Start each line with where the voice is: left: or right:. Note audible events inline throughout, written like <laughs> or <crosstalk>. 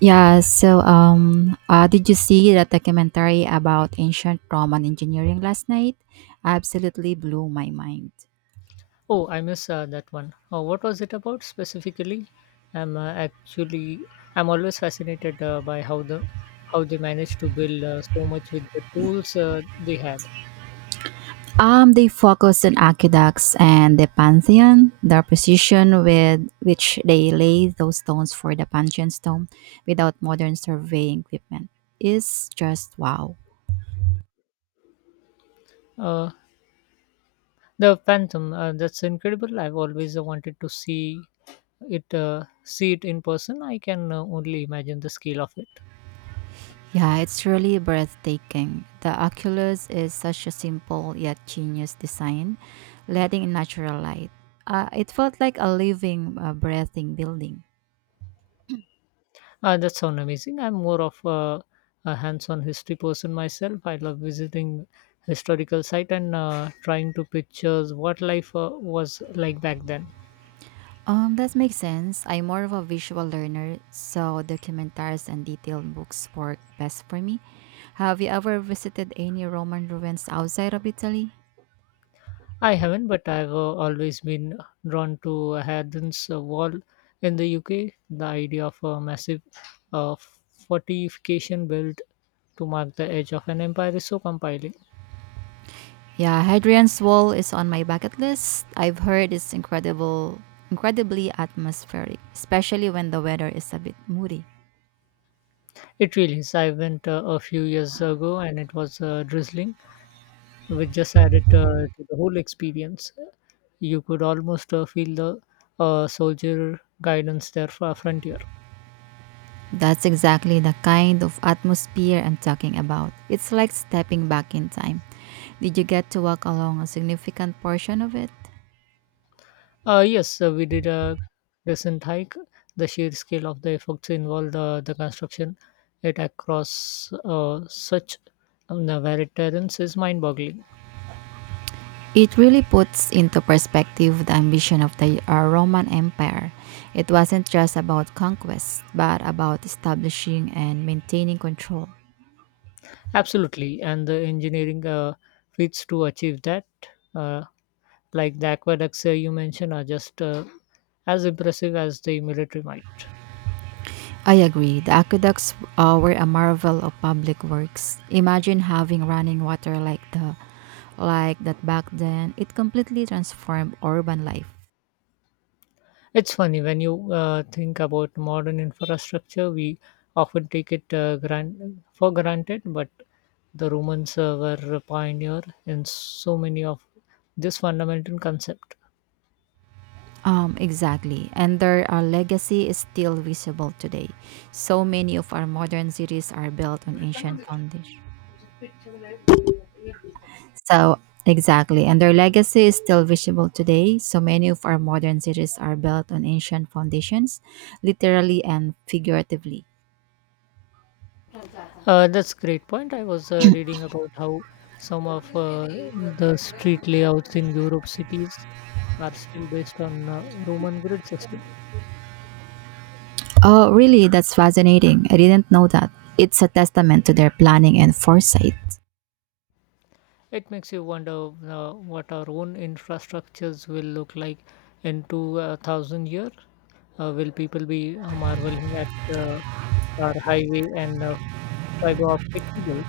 right: Did you see that documentary about ancient Roman engineering last night? Absolutely blew my mind.
left: Oh, I miss that one. Oh, what was it about specifically? I'm uh, actually I'm always fascinated by how they managed to build so much with the tools they had.
right: They focused on aqueducts and the Pantheon. The precision with which they lay those stones for the Pantheon stone without modern surveying equipment is just wow.
left: Uh, the Phantom, that's incredible. I've always wanted to see it in person. I can only imagine the scale of it.
right: Yeah, it's really breathtaking. The Oculus is such a simple yet genius design, letting in natural light. It felt like a living, breathing building.
left: That sounds amazing. I'm more of a hands-on history person myself. I love visiting historical site and trying to pictures what life was like back then.
right: That makes sense. I'm more of a visual learner, so documentaries and detailed books work best for me. Have you ever visited any Roman ruins outside of Italy?
left: I haven't, but I've always been drawn to Hadrian's Wall in the UK. The idea of a massive uh, fortification built to mark the edge of an empire is so compelling.
right: Yeah, Hadrian's Wall is on my bucket list. I've heard it's incredibly atmospheric, especially when the weather is a bit moody.
left: It really is. I went a few years ago, and it was drizzling which just added to the whole experience. You could almost feel the soldier guidance there for frontier.
right: That's exactly the kind of atmosphere I'm talking about. It's like stepping back in time. Did you get to walk along a significant portion of it?
left: Yes, we did a recent hike. The sheer scale of the effects involved, the construction, it across such the varied terrains is mind-boggling.
right: It really puts into perspective the ambition of the Roman Empire. It wasn't just about conquest, but about establishing and maintaining control.
left: Absolutely, and the engineering feats to achieve that, uh, like the aqueducts you mentioned, are just as impressive as the military might.
right: I agree. The aqueducts were a marvel of public works. Imagine having running water like that back then. It completely transformed urban life.
left: It's funny when you think about modern infrastructure, we often take it for granted, but the Romans were a pioneer in so many of this fundamental concept.
right: Exactly. And their legacy is still visible today. So many of our modern cities are built on ancient foundations. So exactly, and their legacy is still visible today. So many of our modern cities are built on ancient foundations, literally and figuratively.
left: That's great point. I was reading about how some of the street layouts in Europe cities are still based on Roman grid system.
right: Oh, really? That's fascinating. I didn't know that. It's a testament to their planning and foresight.
left: It makes you wonder what our own infrastructures will look like in two thousand years. Will people be marveling at uh, our highway and fiber optic cables?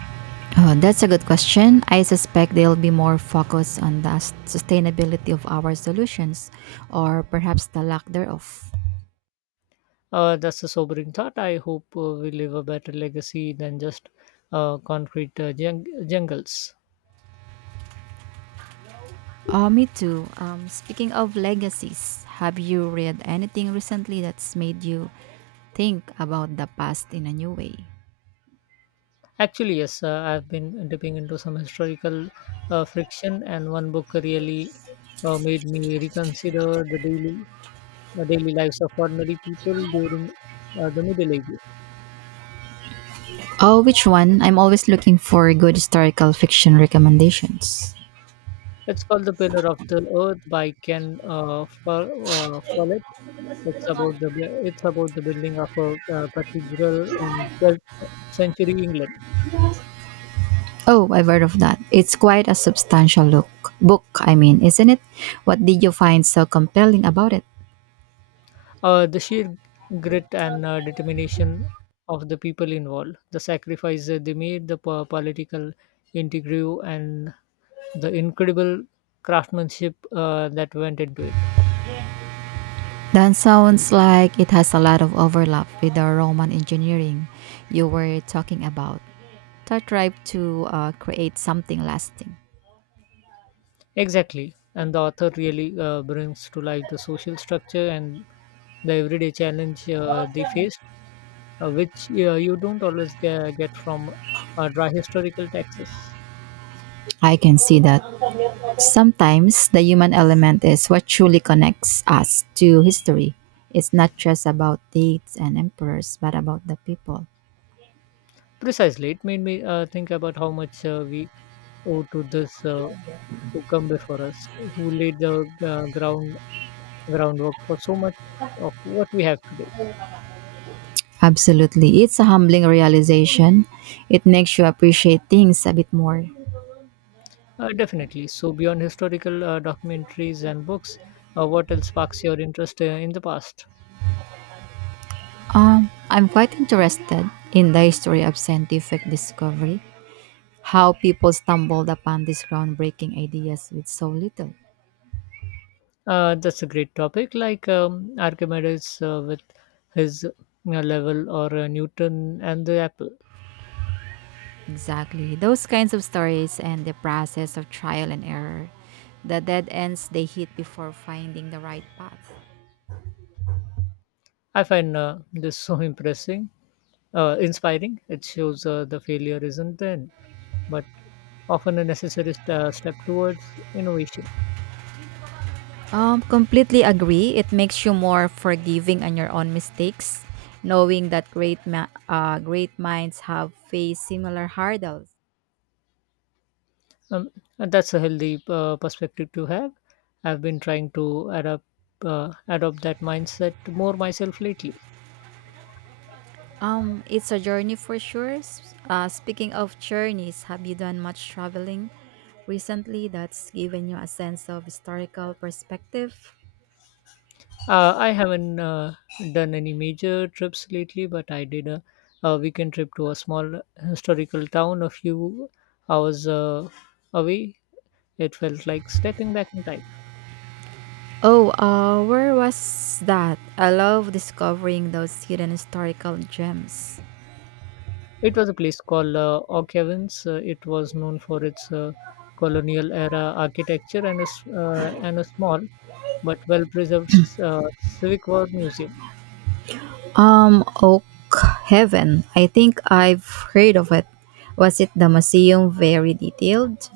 right: Oh, that's a good question. I suspect they'll be more focused on the sustainability of our solutions, or perhaps the lack thereof.
left: That's a sobering thought. I hope we leave a better legacy than just concrete jungles.
right: Oh, me too. Speaking of legacies, have you read anything recently that's made you think about the past in a new way?
left: Actually, yes, I've been dipping into some historical friction, and one book really made me reconsider the daily lives of ordinary people during the Middle Ages.
right: Oh, which one? I'm always looking for good historical fiction recommendations.
left: It's called The Pillar of the Earth by Ken Follett. It's about it's about the building of a cathedral in 12th century England.
right: Oh, I've heard of that. It's quite a substantial look. Book, I mean, isn't it? What did you find so compelling about it?
left: The sheer grit and determination of the people involved, the sacrifices they made, the political intrigue, and the incredible craftsmanship that went into it.
right: That sounds like it has a lot of overlap with the Roman engineering you were talking about. They tried to create something lasting.
left: Exactly, and the author really brings to life the social structure and the everyday challenge they faced, which you don't always get from dry historical texts.
right: I can see that. Sometimes the human element is what truly connects us to history. It's not just about dates and emperors, but about the people.
left: Precisely, it made me think about how much we owe to this who come before us, who laid the groundwork for so much of what we have today.
right: Absolutely. It's a humbling realization. It makes you appreciate things a bit more.
left: Definitely. So beyond historical documentaries and books, what else sparks your interest in the past?
right: I'm quite interested in the history of scientific discovery, how people stumbled upon these groundbreaking ideas with so little.
left: That's a great topic, like Archimedes with his level or Newton and the apple.
right: Exactly. Those kinds of stories, and the process of trial and error, the dead ends they hit before finding the right path.
left: I find this so <laughs> impressing, inspiring. It shows the failure isn't then. But often a necessary step towards innovation.
right: Completely agree. It makes you more forgiving on your own mistakes, knowing that great minds have faced similar hurdles.
left: Um, and that's a healthy perspective to have. I've been trying to adapt adopt that mindset more myself lately.
right: It's a journey for sure. Speaking of journeys, have you done much traveling recently that's given you a sense of historical perspective?
left: I haven't done any major trips lately, but I did a weekend trip to a small historical town a few hours away. It felt like stepping back in time.
right: Oh, where was that? I love discovering those hidden historical gems.
left: It was a place called Oak Evans. It was known for its colonial era architecture and and a small but well preserved Civic War museum.
right: Oak Heaven. I think I've heard of it. Was it the museum very detailed?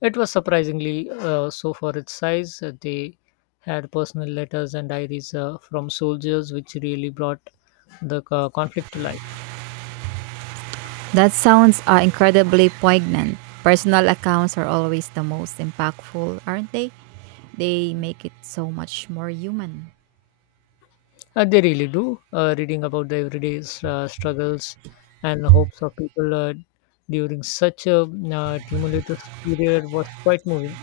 left: It was surprisingly so for its size. They had personal letters and diaries from soldiers, which really brought the conflict to life.
right: That sounds incredibly poignant. Personal accounts are always the most impactful, aren't they? They make it so much more human.
left: They really do. Reading about the everyday struggles and hopes of people during such a tumultuous period was quite moving.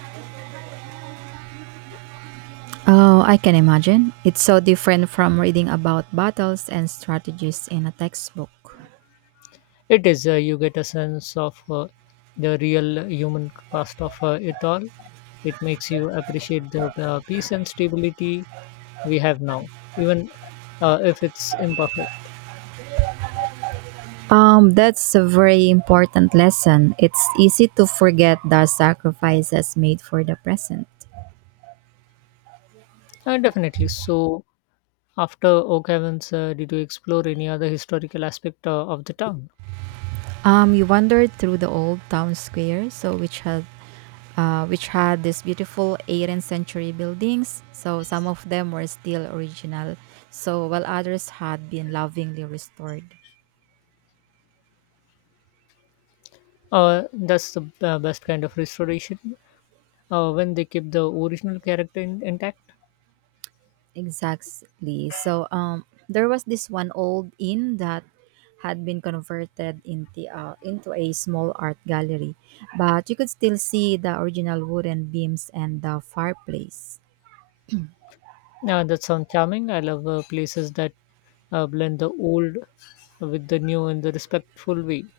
right: Oh, I can imagine. It's so different from reading about battles and strategies in a textbook.
left: It is. You get a sense of the real human cost of it all. It makes you appreciate the peace and stability we have now, even if it's imperfect.
right: That's a very important lesson. It's easy to forget the sacrifices made for the present.
left: Definitely. So, after Oak Heavens, did you explore any other historical aspect of the town?
right: We wandered through the old town square, which had these beautiful 18th century buildings. So some of them were still original, so while others had been lovingly restored.
left: That's the best kind of restoration when they keep the original character intact.
right: Exactly. There was this one old inn that had been converted into a small art gallery, but you could still see the original wooden beams and the fireplace.
left: That sounds charming. I love places that blend the old with the new in the respectful way.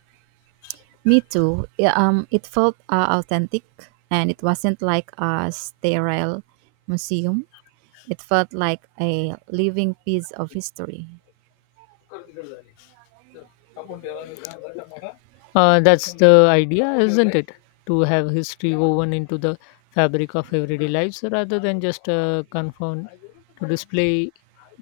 right: Me too. Yeah, it felt authentic, and it wasn't like a sterile museum. It felt like a living piece of history.
left: That's the idea, isn't it? To have history woven into the fabric of everyday lives rather than just confined to display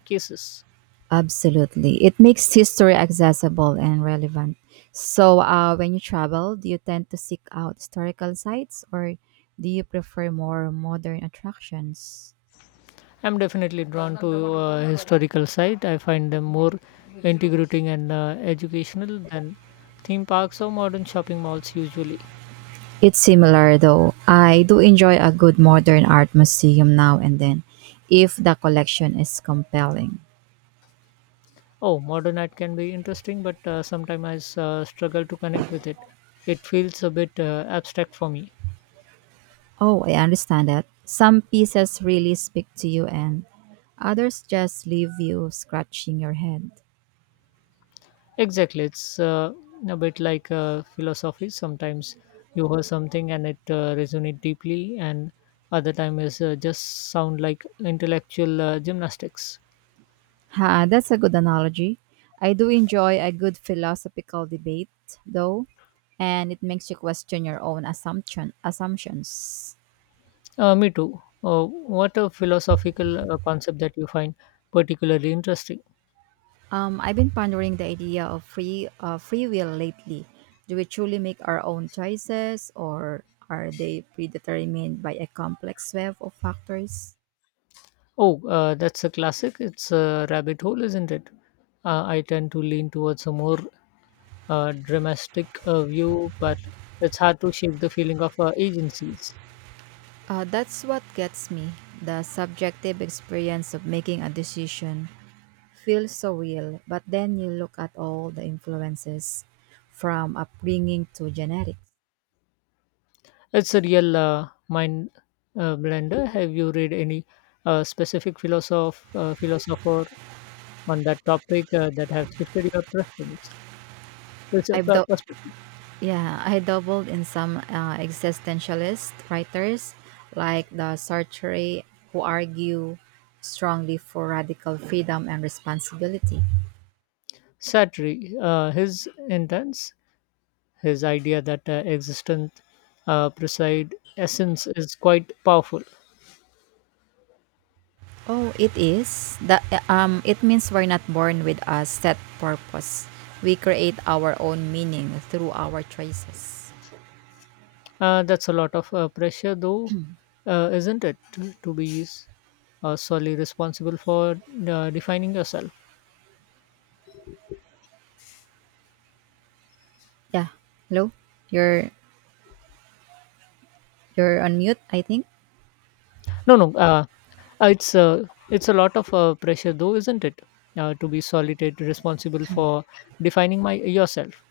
left: cases.
right: Absolutely, it makes history accessible and relevant. So, when you travel, do you tend to seek out historical sites, or do you prefer more modern attractions?
left: I'm definitely drawn to historical site. I find them more integrating and educational than theme parks or modern shopping malls usually.
right: It's similar though. I do enjoy a good modern art museum now and then, if the collection is compelling.
left: Oh, modern art can be interesting, but sometimes I struggle to connect with it. It feels a bit abstract for me.
right: Oh, I understand that. Some pieces really speak to you, and others just leave you scratching your head.
left: Exactly, it's a bit like philosophy. Sometimes you hear something and it resonates deeply, and other time is just sound like intellectual gymnastics.
right: Ha, that's a good analogy. I do enjoy a good philosophical debate, though, and it makes you question your own assumptions.
left: Me too. What a philosophical concept that you find particularly interesting.
right: I've been pondering the idea of free will lately. Do we truly make our own choices, or are they predetermined by a complex web of factors?
left: Oh, that's a classic. It's a rabbit hole, isn't it? I tend to lean towards a more dramatic view, but it's hard to shape the feeling of agencies.
right: That's what gets me. The subjective experience of making a decision feels so real, but then you look at all the influences, from upbringing to genetics.
left: It's a real mind blender. Have you read any specific philosopher on that topic that have shifted your
right: I've dou-
left: perspective?
right: yeah, I doubled in some existentialist writers like the Sartre, who argue strongly for radical freedom and responsibility.
left: Satri, his intense, his idea that existence preside essence is quite powerful.
right: Oh, it is. That it means we're not born with a set purpose. We create our own meaning through our choices.
left: That's a lot of pressure, though, isn't it, to be solely responsible for defining yourself?
right: Yeah. Hello. You're you're on mute, I think.
left: No, no, uh, it's uh, it's a lot of pressure, though, isn't it, to be solely responsible for defining my yourself?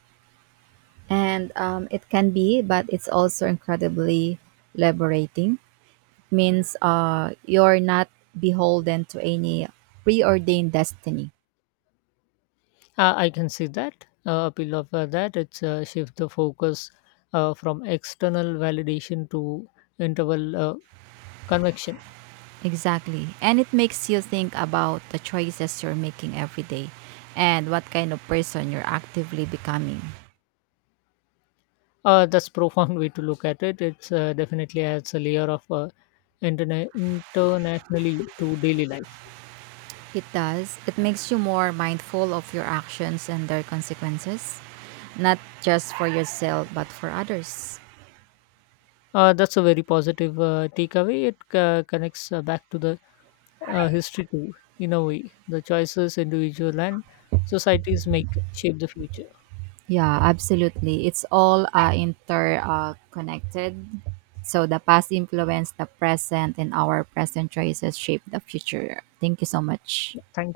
right: And It can be, but it's also incredibly liberating. Means you're not beholden to any preordained destiny.
left: I can see that. Appeal of that it's shift the focus from external validation to interval convection.
right: Exactly. And it makes you think about the choices you're making every day and what kind of person you're actively becoming.
left: That's <laughs> profound way to look at it. It's definitely adds a layer of internationally to daily life.
right: It does. It makes you more mindful of your actions and their consequences, not just for yourself, but for others.
left: That's a very positive takeaway. It connects back to the history too, in a way. The choices individual and societies make shape the future.
right: Yeah, absolutely. It's all interconnected. Connected. So the past influence the present, and our present choices shape the future. Thank you so much.
left: Yeah, thank